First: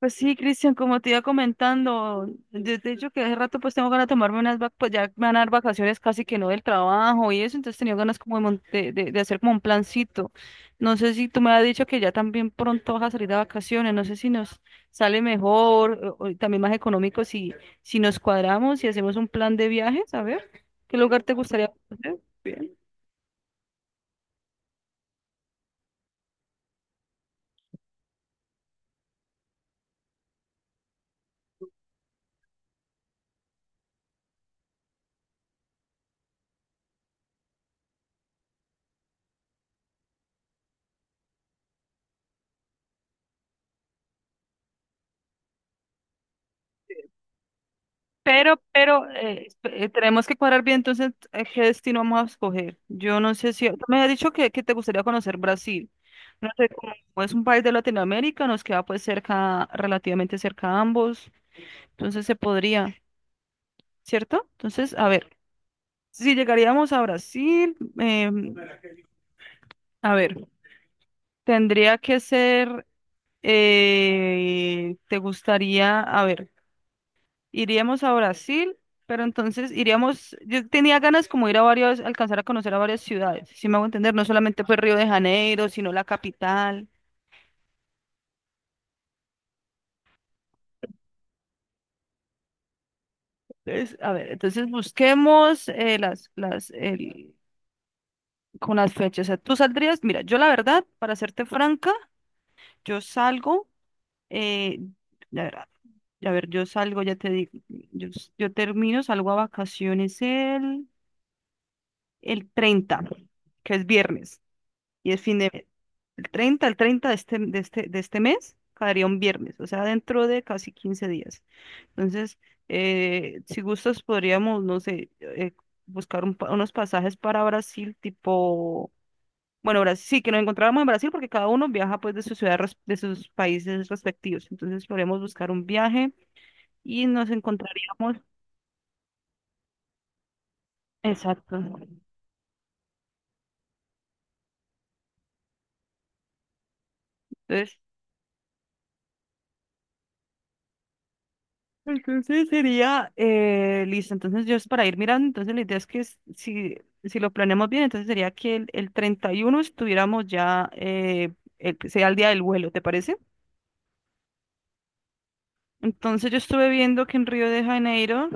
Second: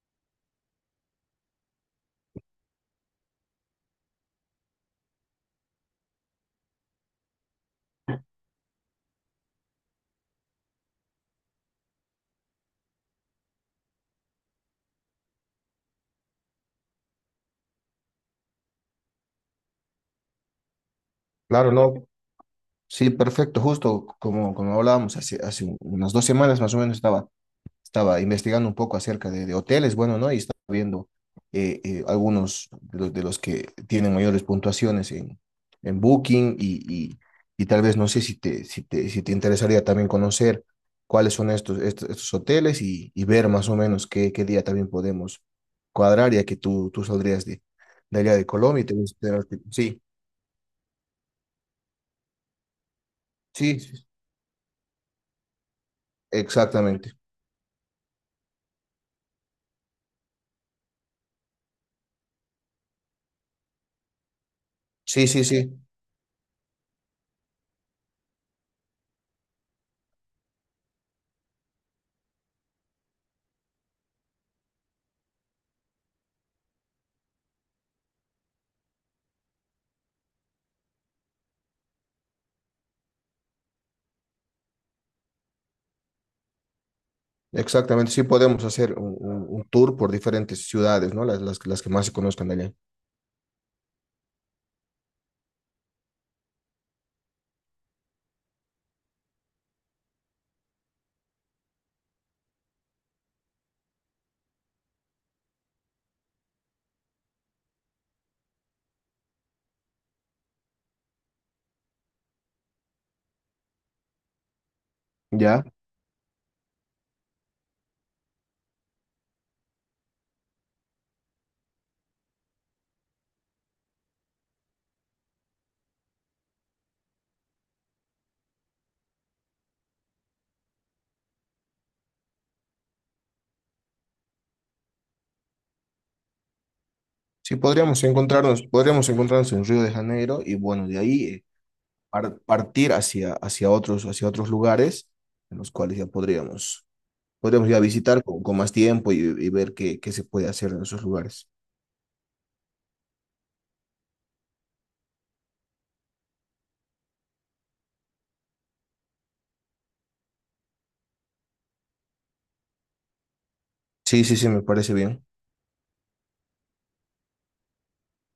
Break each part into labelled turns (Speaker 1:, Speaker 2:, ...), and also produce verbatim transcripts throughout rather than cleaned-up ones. Speaker 1: Pues sí, Cristian, como te iba comentando, de de hecho que hace rato pues tengo ganas de tomarme unas vacaciones, pues ya me van a dar vacaciones casi que no del trabajo y eso, entonces tenía ganas como de, mon- de, de- de hacer como un plancito. No sé si tú me has dicho que ya también pronto vas a salir de vacaciones, no sé si nos sale mejor o, o también más económico si, si nos cuadramos y hacemos un plan de viajes, a ver, ¿qué lugar te gustaría
Speaker 2: Claro, no.
Speaker 1: conocer? Bien.
Speaker 2: Sí, perfecto. Justo como, como hablábamos hace, hace un- unas dos semanas más o menos estaba, estaba investigando un poco acerca de, de hoteles, bueno, ¿no? Y estaba viendo eh, eh, algunos de los, de los que tienen mayores puntuaciones en, en Booking y, y, y tal vez no sé si te, si te, si te interesaría también conocer cuáles son estos, estos, estos hoteles y, y ver más o menos qué, qué día también podemos cuadrar, ya que tú, tú saldrías de, de allá de
Speaker 1: Pero,
Speaker 2: Colombia y te...
Speaker 1: pero eh, eh,
Speaker 2: Sí,
Speaker 1: tenemos que cuadrar bien entonces eh, qué destino vamos a escoger. Yo no sé si, tú
Speaker 2: sí,
Speaker 1: me
Speaker 2: sí,
Speaker 1: has dicho que, que te gustaría conocer Brasil. No sé,
Speaker 2: exactamente.
Speaker 1: como es un país de Latinoamérica, nos queda pues cerca, relativamente cerca a ambos, entonces se podría, ¿cierto? Entonces, a
Speaker 2: Sí,
Speaker 1: ver,
Speaker 2: sí, sí,
Speaker 1: si llegaríamos a Brasil, em, a ver, tendría que ser, eh, ¿te gustaría, a ver? Iríamos a Brasil, pero entonces iríamos, yo tenía ganas como ir a varios, alcanzar a conocer a varias ciudades, si me hago entender, no solamente fue Río de Janeiro, sino la capital.
Speaker 2: exactamente. Sí, podemos hacer un, un- un tour por diferentes ciudades, ¿no? Las, las, las que más se conozcan de allá.
Speaker 1: Entonces, a ver, entonces busquemos eh, las, las, el- con las fechas. O sea, tú saldrías, mira, yo la verdad, para serte franca, yo salgo, eh, la verdad, a ver, yo salgo, ya te digo, yo, s- yo termino, salgo a vacaciones el, el treinta, que es viernes, y es fin de
Speaker 2: ¿Ya?
Speaker 1: mes. El treinta, el treinta de este, de este, de este mes caería un viernes, o sea, dentro de casi quince días. Entonces, eh, si gustas, podríamos, no sé, eh, buscar un pa- unos pasajes para Brasil, tipo, bueno, Brasil, sí, que nos encontráramos en Brasil porque cada uno viaja pues de su ciudad, res- de sus países respectivos. Entonces, podríamos buscar un viaje y nos
Speaker 2: Sí, podríamos
Speaker 1: encontraríamos.
Speaker 2: encontrarnos, podríamos encontrarnos en Río de Janeiro y bueno, de ahí eh,
Speaker 1: Exacto.
Speaker 2: par- partir hacia, hacia otros, hacia otros lugares en los cuales ya podríamos, podríamos
Speaker 1: Entonces,
Speaker 2: ya visitar con, con más tiempo y, y ver qué, qué se puede hacer en esos lugares.
Speaker 1: Entonces sería, eh, listo, entonces yo es para ir mirando, entonces la idea es que s- si, si lo planeamos bien, entonces sería que el, el treinta y uno estuviéramos ya, eh, el- sea el día del vuelo, ¿te parece?
Speaker 2: Sí, sí, sí, me parece bien.
Speaker 1: Entonces yo estuve viendo que en Río de Janeiro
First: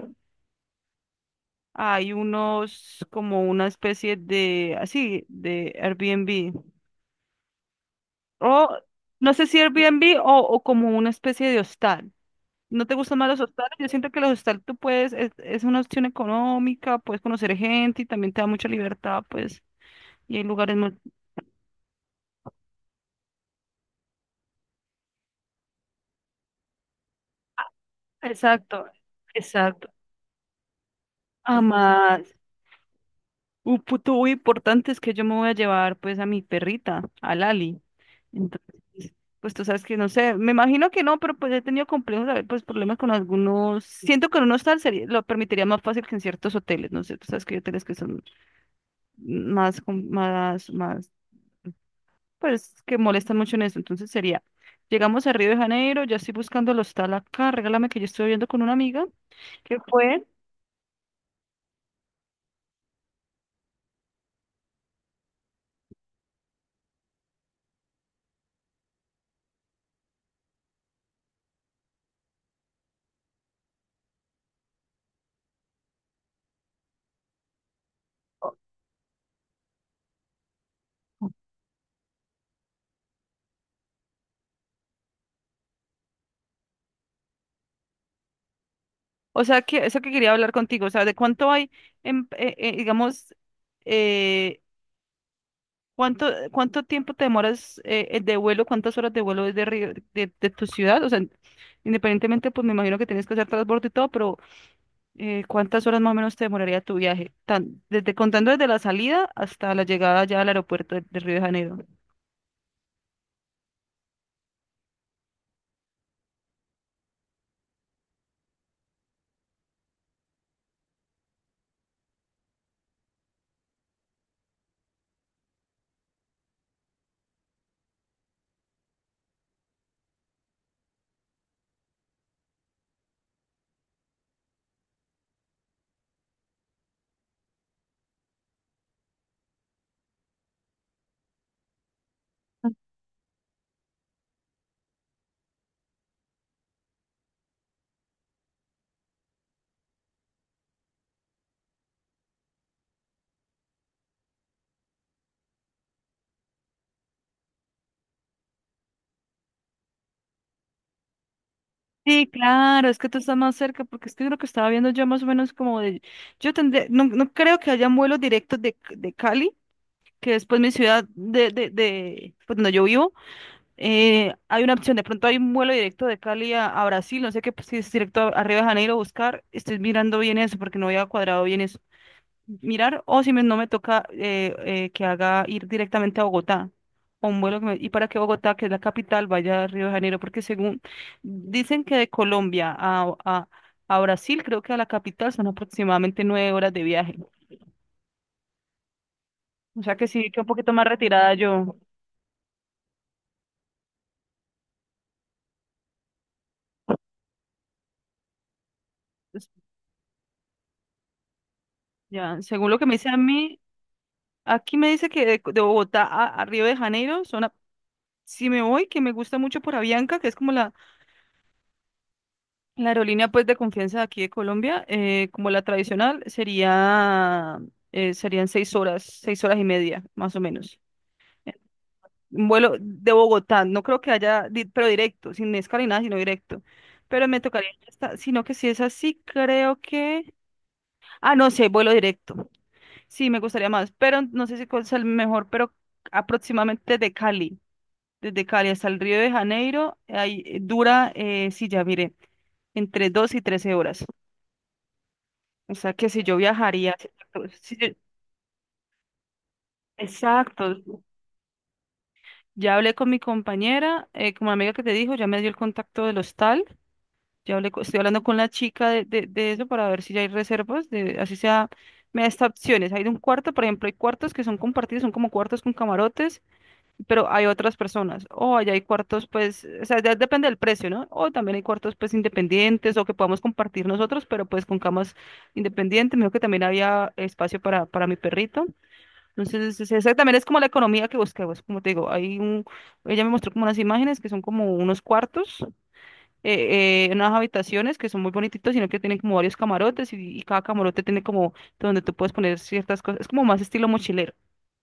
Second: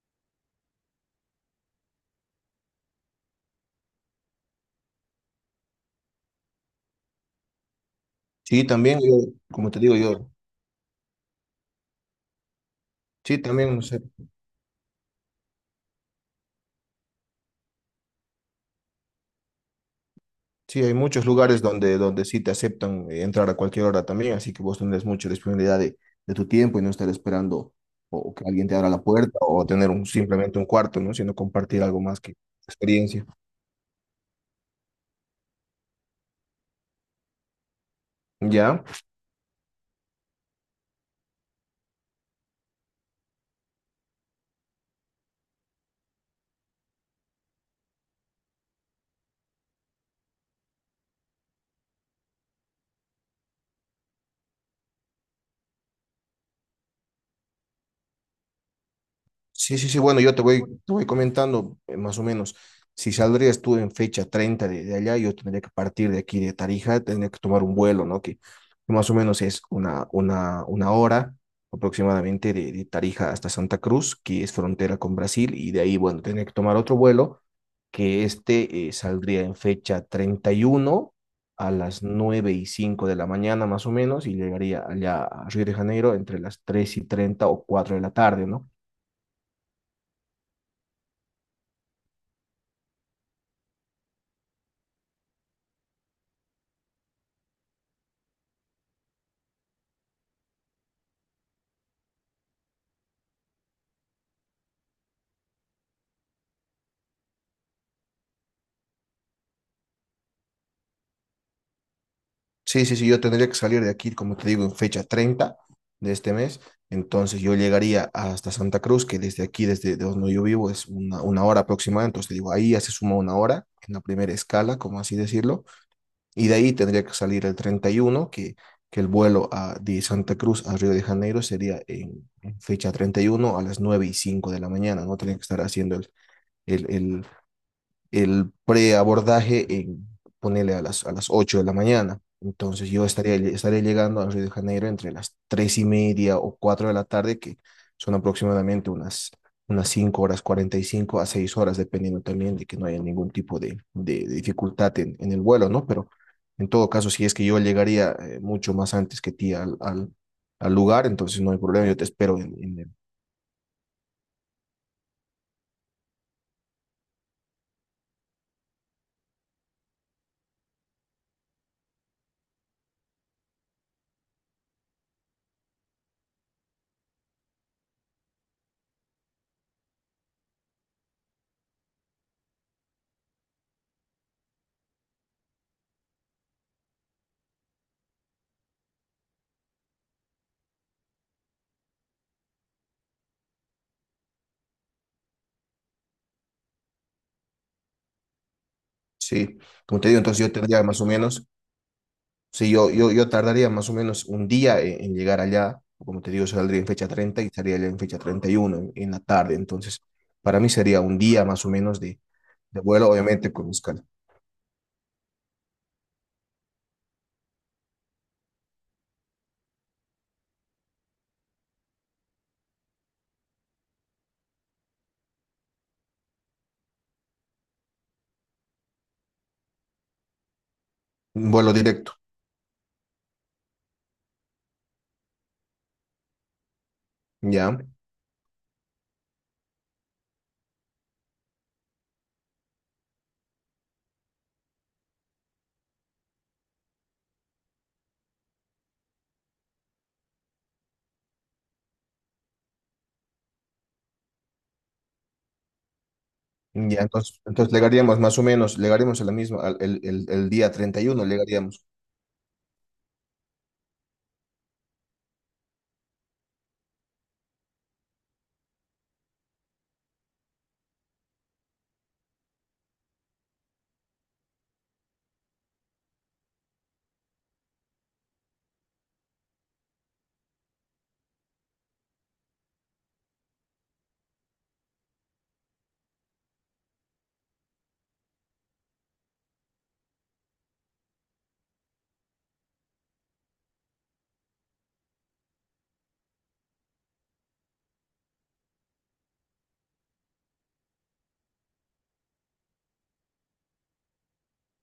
Speaker 1: hay unos, como una especie de, así, de Airbnb,
Speaker 2: Sí,
Speaker 1: o
Speaker 2: también yo,
Speaker 1: no sé si
Speaker 2: como te digo
Speaker 1: Airbnb
Speaker 2: yo,
Speaker 1: o, o como una especie de hostal. ¿No te gustan más
Speaker 2: sí,
Speaker 1: los hostales?
Speaker 2: también no
Speaker 1: Yo
Speaker 2: sé.
Speaker 1: siento que los hostales tú puedes, es, es una opción económica, puedes conocer gente y también te da mucha libertad, pues, y hay lugares
Speaker 2: Sí, hay
Speaker 1: muy...
Speaker 2: muchos lugares donde, donde sí te aceptan eh, entrar a cualquier hora también, así que vos tendrás mucha disponibilidad de, de tu tiempo y no estar esperando o, o que alguien te
Speaker 1: Exacto,
Speaker 2: abra la puerta o
Speaker 1: exacto.
Speaker 2: tener un, simplemente un cuarto, ¿no? Sino compartir algo más
Speaker 1: Además,
Speaker 2: que experiencia.
Speaker 1: un punto muy importante es que yo me voy a llevar, pues, a mi perrita, a Lali.
Speaker 2: ¿Ya?
Speaker 1: Entonces, pues tú sabes que no sé, me imagino que no, pero pues he tenido complejos, a ver, pues problemas con algunos. Siento que en un hostal sería, lo permitiría más fácil que en ciertos hoteles, no sé, tú sabes que hay hoteles que son más, com- más, más pues que molestan mucho en eso. Entonces sería, llegamos a Río de Janeiro, ya estoy buscando el hostal acá, regálame que yo estoy viendo con una amiga que
Speaker 2: Sí, sí, sí, bueno,
Speaker 1: fue,
Speaker 2: yo te voy, te voy comentando eh, más o menos. Si saldrías tú en fecha treinta de, de allá, yo tendría que partir de aquí de Tarija, tendría que tomar un vuelo, ¿no? Que, que más o menos es una, una, una hora aproximadamente de, de Tarija hasta Santa Cruz, que es frontera con Brasil, y de ahí, bueno, tendría que tomar otro vuelo, que este eh, saldría en fecha treinta y uno a las nueve y cinco de la mañana más o menos, y llegaría allá a Río de Janeiro entre las tres y treinta o cuatro de la tarde, ¿no?
Speaker 1: o sea, que eso que quería hablar contigo, o sea, de cuánto hay, en, eh, eh, digamos, eh, cuánto, cuánto tiempo te demoras eh, eh, de vuelo, cuántas horas de vuelo desde Río, de, de tu ciudad, o sea, independientemente, pues me imagino que tienes que hacer transbordo y todo, pero eh, cuántas horas más o menos te demoraría tu viaje, tan, desde contando desde la salida hasta la llegada ya al aeropuerto de, de Río de Janeiro.
Speaker 2: Sí, sí, sí, yo tendría que salir de aquí, como te digo, en fecha treinta de este mes. Entonces yo llegaría hasta Santa Cruz, que desde aquí, desde de donde yo vivo, es una, una hora aproximada. Entonces te digo, ahí ya se suma una hora en la primera escala, como así decirlo. Y de ahí tendría que salir el treinta y uno que, que el vuelo a, de Santa Cruz a Río de Janeiro sería en, en fecha treinta y uno a las nueve y cinco de la mañana. No tendría que estar haciendo el, el, el el preabordaje en ponerle a las, a las ocho de la mañana. Entonces yo estaría, estaría llegando a Río de Janeiro entre las tres y media o cuatro de la tarde, que son aproximadamente unas, unas cinco horas cuarenta y cinco a seis horas, dependiendo también de que no haya ningún tipo de, de, de dificultad en, en, el vuelo, ¿no? Pero en todo caso, si es que yo llegaría eh, mucho más antes que ti al, al, al lugar, entonces no hay problema, yo te
Speaker 1: Sí,
Speaker 2: espero en, en
Speaker 1: claro,
Speaker 2: el...
Speaker 1: es que tú estás más cerca, porque es que lo que estaba viendo yo más o menos como de, yo tendré, no, no creo que hayan vuelos directos de, de Cali, que es pues mi ciudad de, de, de pues, donde yo vivo, eh, hay una opción, de pronto hay un vuelo directo de Cali a, a Brasil, no sé qué, pues, si es directo a, a Río de Janeiro a buscar, estoy mirando bien eso, porque no había cuadrado bien eso, mirar o si me- no me toca eh, eh, que haga ir directamente a Bogotá o un vuelo que me- y para que Bogotá, que es la capital, vaya a Río de Janeiro, porque según dicen que de Colombia a, a, a Brasil, creo que a la capital son aproximadamente nueve horas de viaje.
Speaker 2: Sí,
Speaker 1: O sea
Speaker 2: como
Speaker 1: que
Speaker 2: te digo,
Speaker 1: sí, que un
Speaker 2: entonces yo
Speaker 1: poquito
Speaker 2: tendría
Speaker 1: más
Speaker 2: más o
Speaker 1: retirada
Speaker 2: menos.
Speaker 1: yo.
Speaker 2: Sí, yo, yo, yo tardaría más o menos un día en, en llegar allá. Como te digo, saldría en fecha treinta y estaría allá en fecha treinta y uno en, en la
Speaker 1: Pues,
Speaker 2: tarde. Entonces, para mí sería un día más o menos de,
Speaker 1: ya, según lo
Speaker 2: de
Speaker 1: que me dice
Speaker 2: vuelo,
Speaker 1: a
Speaker 2: obviamente
Speaker 1: mí,
Speaker 2: con escala.
Speaker 1: aquí me dice que de, de Bogotá a, a Río de Janeiro son, a- si me voy, que me gusta mucho por Avianca, que es como la la aerolínea pues de confianza de aquí de Colombia, eh, como la tradicional, sería, eh, serían seis horas, seis horas y media, más o menos.
Speaker 2: Un
Speaker 1: Eh,
Speaker 2: vuelo directo,
Speaker 1: Un vuelo de Bogotá, no creo que haya, di- pero directo, sin escala ni nada, sino directo. Pero me tocaría,
Speaker 2: ¿ya?
Speaker 1: ir hasta- sino que si es así, creo que... Ah, no sé, vuelo directo. Sí, me gustaría más, pero no sé si cuál es el mejor, pero aproximadamente de Cali, desde Cali hasta el Río de Janeiro, ahí eh, dura, eh, sí, ya mire, entre dos y trece horas. O sea que si yo viajaría,
Speaker 2: Ya,
Speaker 1: si-
Speaker 2: entonces, entonces
Speaker 1: si yo-
Speaker 2: llegaríamos más o menos, llegaríamos a la misma, al- el, el, el día
Speaker 1: exacto.
Speaker 2: treinta y uno llegaríamos.
Speaker 1: Ya hablé con mi compañera, eh, con mi amiga que te dijo, ya me dio el contacto del hostal. Ya hablé, co- estoy hablando con la chica de, de, de eso para ver si ya hay reservas, de, así sea, me da estas opciones. Hay de un cuarto, por ejemplo, hay cuartos que son compartidos, son como cuartos con camarotes, pero hay otras personas. O allá hay cuartos, pues, o sea, ya depende del precio, ¿no? O también hay cuartos, pues, independientes o que podamos compartir nosotros, pero pues con camas independientes. Me dijo que también había espacio para, para mi perrito. Entonces, es- esa también es como la economía que buscamos, como te digo, hay un, ella me mostró como unas imágenes que son como unos cuartos, eh, eh, unas habitaciones que son muy bonititos, sino que tienen como varios camarotes y, y cada camarote tiene como donde tú puedes poner ciertas cosas, es como más estilo mochilero,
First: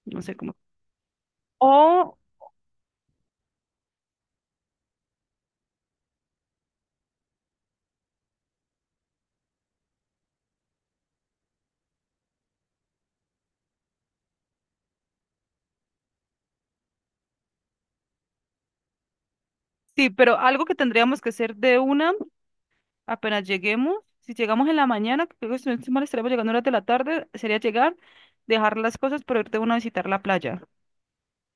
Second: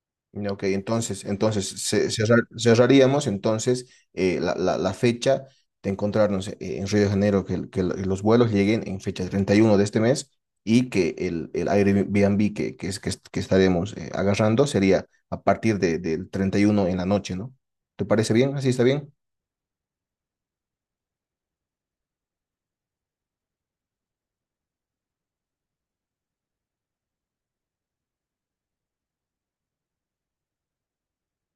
Speaker 1: no sé cómo.
Speaker 2: Ok, entonces, entonces ce-
Speaker 1: O,
Speaker 2: cerrar- cerraríamos entonces eh, la, la- la fecha de encontrarnos eh, en Río de Janeiro, que, el- que el- los vuelos lleguen en fecha treinta y uno de este mes y que el, el Airbnb que, que, es, que, es- que estaremos eh, agarrando sería a partir de, del treinta y uno en la noche, ¿no? ¿Te parece bien? ¿Así está bien?
Speaker 1: sí, pero algo que tendríamos que hacer de una, apenas lleguemos, si llegamos en la mañana, que creo que si no estoy mal, estaremos llegando a horas de la tarde, sería llegar, dejar las cosas, pero irte de una a visitar la playa.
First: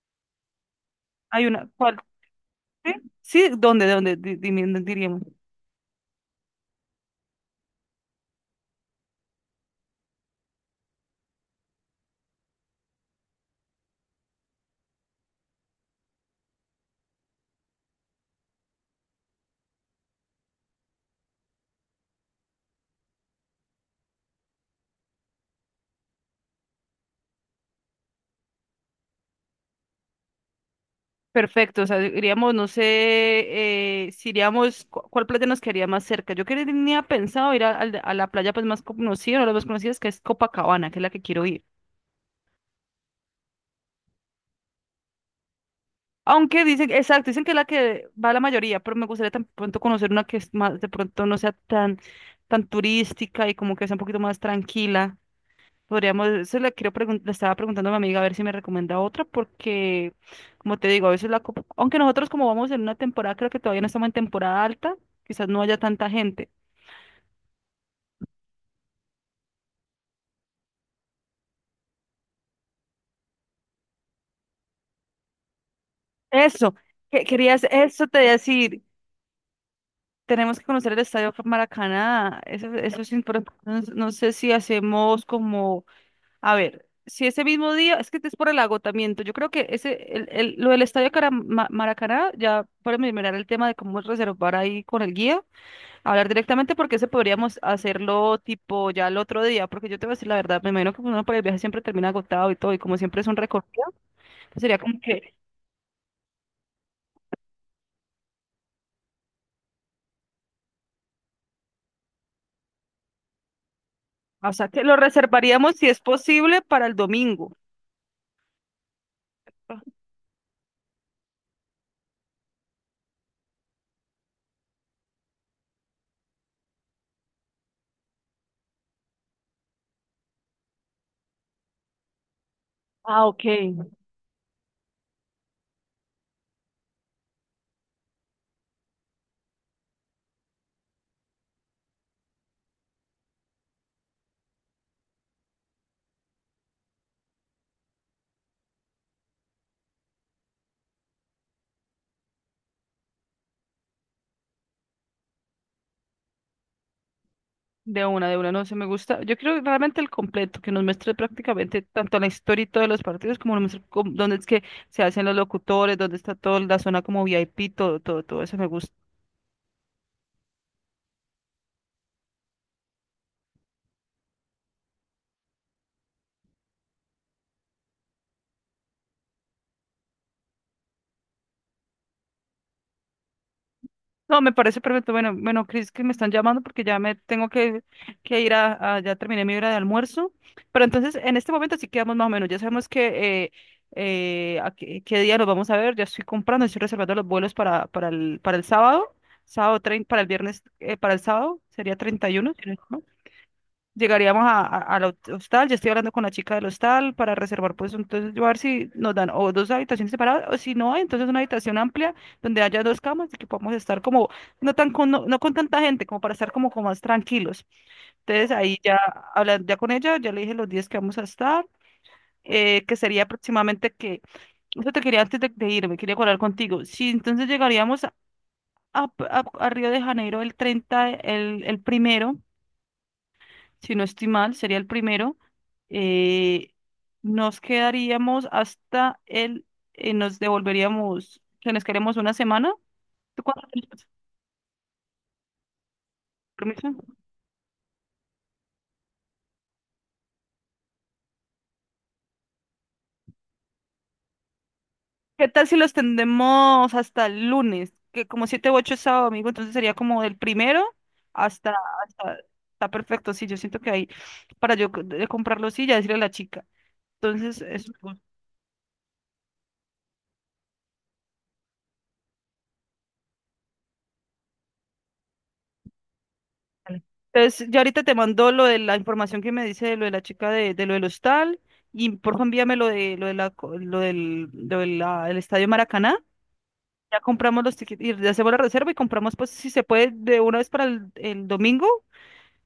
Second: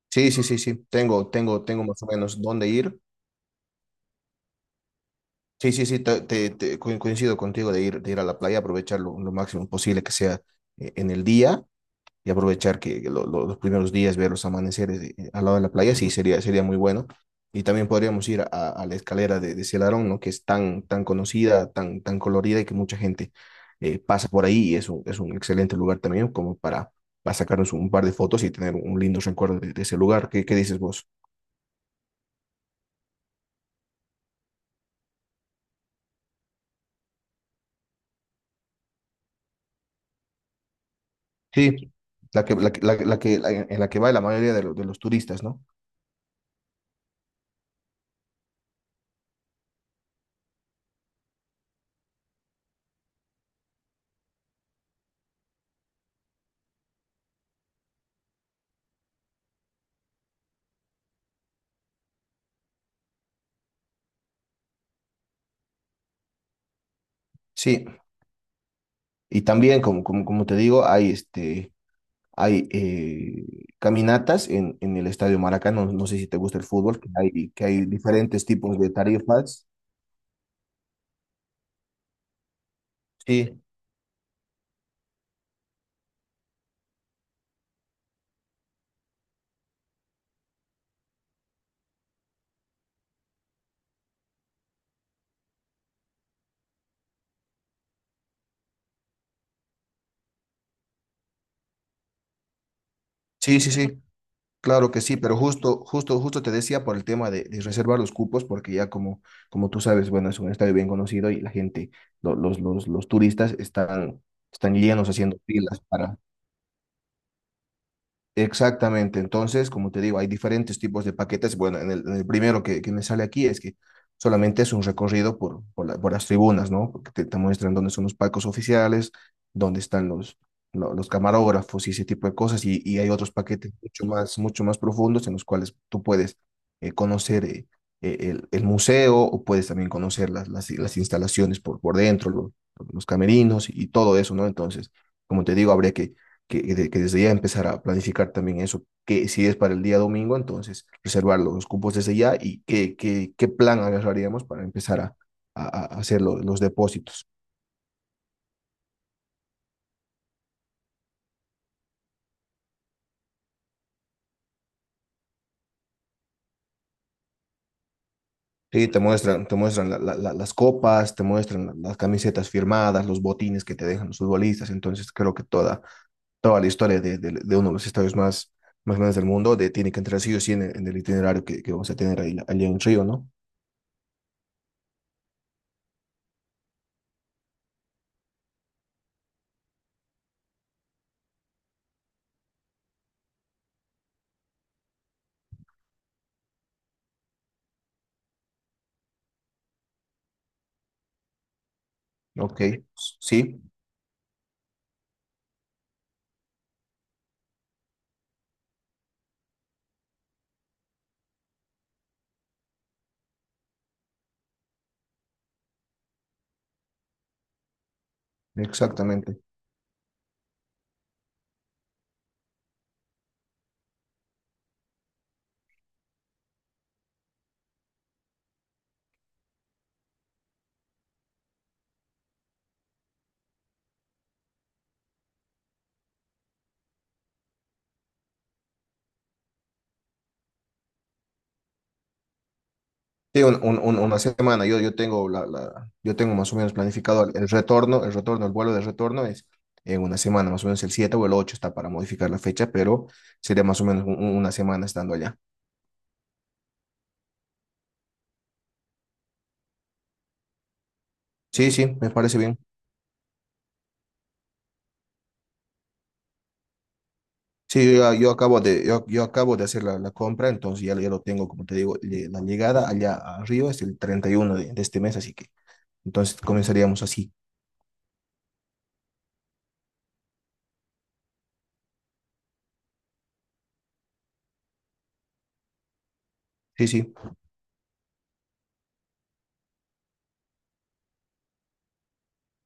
Speaker 2: Sí, sí, sí, sí. Tengo,
Speaker 1: Hay
Speaker 2: tengo,
Speaker 1: una,
Speaker 2: tengo
Speaker 1: ¿cuál?
Speaker 2: más o menos dónde
Speaker 1: Sí,
Speaker 2: ir.
Speaker 1: sí, ¿dónde, dónde di- di- diríamos?
Speaker 2: Sí, sí, sí, te, te- te- co- coincido contigo de ir, de ir a la playa, aprovechar lo, lo máximo posible que sea eh, en el día. Y aprovechar que lo- lo- los primeros días, ver los amaneceres eh, eh, al lado de la playa, sí, sería, sería muy bueno. Y también podríamos ir a, a la escalera de, de Celarón, ¿no? Que es tan, tan conocida, tan, tan colorida y que mucha gente eh, pasa por ahí y es un, es un excelente lugar también como para, para sacarnos un par de fotos y tener un lindo recuerdo de, de ese lugar. ¿Qué, qué dices vos?
Speaker 1: Perfecto, o sea, diríamos, no sé, eh, si iríamos, cu- ¿cuál playa nos quedaría más cerca? Yo quería, tenía pensado ir a, al de- a la playa pues más conocida, una de las más conocidas, que es Copacabana, que es la que quiero ir.
Speaker 2: Sí, la que, la, que- la que, la que- la- en la que va la mayoría de, lo- de los turistas, ¿no?
Speaker 1: Aunque dicen, exacto, dicen que es la que va la mayoría, pero me gustaría tan pronto conocer una que es más, de pronto no sea tan, tan turística y como que sea un poquito más tranquila. Podríamos, eso le quiero pregun- le estaba preguntando a mi amiga a ver si me recomienda otra, porque, como te digo, a veces la, copa- aunque nosotros como vamos en una temporada, creo que todavía no estamos en temporada alta, quizás no haya tanta gente.
Speaker 2: Sí, y también, como, como, como te digo, hay este hay eh, caminatas en, en el Estadio Maracaná, no, no sé si te gusta el
Speaker 1: Eso,
Speaker 2: fútbol, que
Speaker 1: que
Speaker 2: hay,
Speaker 1: querías,
Speaker 2: que hay
Speaker 1: eso te iba a
Speaker 2: diferentes tipos
Speaker 1: decir,
Speaker 2: de tarifas.
Speaker 1: tenemos que conocer el Estadio Maracaná, eso, eso es importante,
Speaker 2: Sí,
Speaker 1: no, no sé si hacemos como, a ver, si ese mismo día, es que es por el agotamiento, yo creo que ese, el, el- lo del Estadio Cara- Ma- Maracaná, ya para mirar el tema de cómo reservar ahí con el guía. Hablar directamente porque ese podríamos hacerlo tipo ya el otro día, porque yo te voy a decir la verdad, me imagino que uno por el viaje siempre termina agotado y todo, y como siempre es un
Speaker 2: sí, sí,
Speaker 1: recorrido,
Speaker 2: sí,
Speaker 1: pues sería
Speaker 2: claro
Speaker 1: como
Speaker 2: que sí,
Speaker 1: que,
Speaker 2: pero justo, justo, justo te decía por el tema de, de reservar los cupos, porque ya como, como tú sabes, bueno, es un estadio bien conocido y la gente, lo- los, los, los turistas están,
Speaker 1: o sea,
Speaker 2: están
Speaker 1: que lo
Speaker 2: llenos haciendo
Speaker 1: reservaríamos
Speaker 2: filas
Speaker 1: si es
Speaker 2: para...
Speaker 1: posible para el domingo.
Speaker 2: Exactamente, entonces, como te digo, hay diferentes tipos de paquetes. Bueno, en el, en el primero que, que me sale aquí es que solamente es un recorrido por, por, la- por las tribunas, ¿no? Porque te, te muestran dónde son los palcos oficiales, dónde están los, lo- los camarógrafos y ese tipo de cosas. Y, y hay
Speaker 1: Ah,
Speaker 2: otros
Speaker 1: ok.
Speaker 2: paquetes mucho más, mucho más profundos en los cuales tú puedes eh, conocer eh, eh, el, el museo o puedes también conocer las, las, las instalaciones por, por dentro, los, los camerinos y todo eso, ¿no? Entonces, como te digo, habría que que, de- que desde ya empezar a planificar también eso, que si es para el día domingo, entonces reservar los cupos desde ya y qué, qué, qué plan agarraríamos para empezar a, a- a hacer lo- los depósitos.
Speaker 1: De una, de una, no sé, me gusta. Yo quiero realmente el completo, que nos muestre prácticamente tanto la historia y todos los partidos, como nos muestre cómo- dónde es que se hacen los locutores, dónde está toda la zona como V I P, todo, todo, todo eso me
Speaker 2: Sí,
Speaker 1: gusta.
Speaker 2: te muestran, te muestran la- la- la- las copas, te muestran la- las camisetas firmadas, los botines que te dejan los futbolistas, entonces creo que toda, toda la historia de, de- de uno de los estadios más, más grandes del mundo de, tiene que entrar sí o sí en el, en el itinerario que, que vamos a tener ahí, allá en Río, ¿no?
Speaker 1: No, me parece perfecto. Bueno, bueno, Cris, que me están llamando porque ya me tengo que, que ir a, a- ya terminé mi hora de almuerzo. Pero entonces, en este momento sí quedamos más o menos. Ya sabemos que eh, eh, a qué, qué día nos vamos a ver. Ya estoy comprando, estoy reservando los vuelos para, para el, para el sábado, sábado trein- para el viernes, eh, para el sábado, sería treinta y uno,
Speaker 2: Ok,
Speaker 1: si no estoy
Speaker 2: sí,
Speaker 1: llegaríamos a, a- al hot- hostal, yo estoy hablando con la chica del hostal para reservar, pues entonces yo a ver si nos dan o dos habitaciones separadas o si no, entonces una habitación amplia donde haya dos camas y que podamos estar como, no tan con, no, no con tanta gente, como para estar como, como más tranquilos. Entonces ahí ya
Speaker 2: exactamente.
Speaker 1: hablando ya con ella, ya le dije los días que vamos a estar, eh, que sería aproximadamente que, eso te quería antes de, de irme, quería hablar contigo. Si entonces llegaríamos a, a- a Río de Janeiro el treinta el, el primero si no estoy mal, sería el primero, eh, nos quedaríamos hasta el, eh, nos devolveríamos, que nos quedaríamos una semana.
Speaker 2: Sí,
Speaker 1: ¿Tú
Speaker 2: un-
Speaker 1: cuánto
Speaker 2: un- un-
Speaker 1: tenías?
Speaker 2: una semana. Yo, yo tengo la, la- yo tengo más o menos
Speaker 1: ¿Permiso?
Speaker 2: planificado el el retorno, el retorno, el vuelo de retorno es en una semana, más o menos el siete o el ocho está para modificar la fecha, pero sería más o menos un- un- una semana estando allá.
Speaker 1: ¿Qué tal si los tendemos hasta el lunes? Que como siete u ocho es sábado, domingo, entonces sería como del primero
Speaker 2: Sí,
Speaker 1: hasta,
Speaker 2: sí, me
Speaker 1: hasta,
Speaker 2: parece bien.
Speaker 1: está perfecto, sí, yo siento que ahí, para yo c- de- comprar los sí, ya decirle a la chica. Entonces,
Speaker 2: Sí,
Speaker 1: eso.
Speaker 2: yo, ya- yo acabo de, yo, yo acabo de hacer la, la compra, entonces ya, ya lo tengo, como te digo, le- la llegada allá a Río es el treinta y uno de, de este mes, así que entonces
Speaker 1: Vale.
Speaker 2: comenzaríamos así.
Speaker 1: Entonces, yo ahorita te mando lo de la información que me dice de lo de la chica de, de lo del hostal y por favor envíame lo de lo de la co- lo del lo de la- el Estadio Maracaná.
Speaker 2: Sí, sí.
Speaker 1: Ya compramos los tickets y ya hacemos la reserva y compramos pues si se puede de una vez para el, el domingo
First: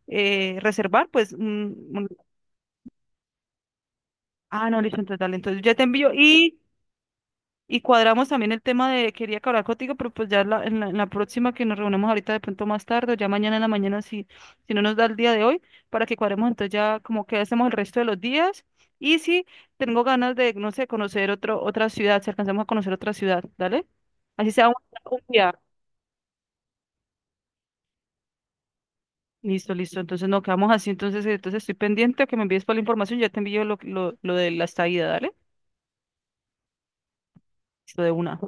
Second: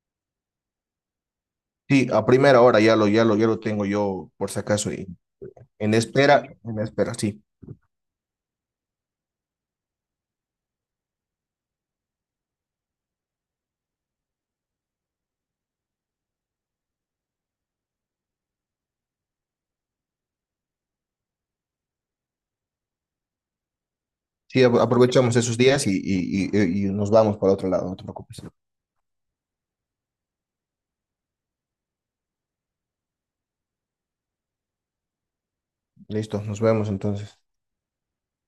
Speaker 1: eh, reservar pues un, un-
Speaker 2: Sí, a primera hora ya lo, ya lo, ya lo tengo yo, por si
Speaker 1: ah no
Speaker 2: acaso,
Speaker 1: listo
Speaker 2: en
Speaker 1: entonces dale entonces ya te
Speaker 2: en
Speaker 1: envío
Speaker 2: espera,
Speaker 1: y
Speaker 2: en espera, sí.
Speaker 1: Y cuadramos también el tema de, quería que hablar contigo, pero pues ya la- en la, en la próxima que nos reunamos ahorita de pronto más tarde, o ya mañana en la mañana, si, si no nos da el día de hoy, para que cuadremos entonces ya como que hacemos el resto de los días. Y si tengo ganas de, no sé, conocer otro, otra ciudad, si alcanzamos a conocer otra ciudad, ¿dale? Así
Speaker 2: Sí,
Speaker 1: sea un,
Speaker 2: apro-
Speaker 1: un
Speaker 2: aprovechamos
Speaker 1: día.
Speaker 2: esos días y, y- y- y nos vamos para otro lado, no te preocupes.
Speaker 1: Listo, listo. Entonces no quedamos así, entonces, entonces estoy pendiente a que me envíes toda la información, ya te envío lo, lo, lo de la estadía, ¿dale?
Speaker 2: Listo, nos vemos entonces.
Speaker 1: Listo de una.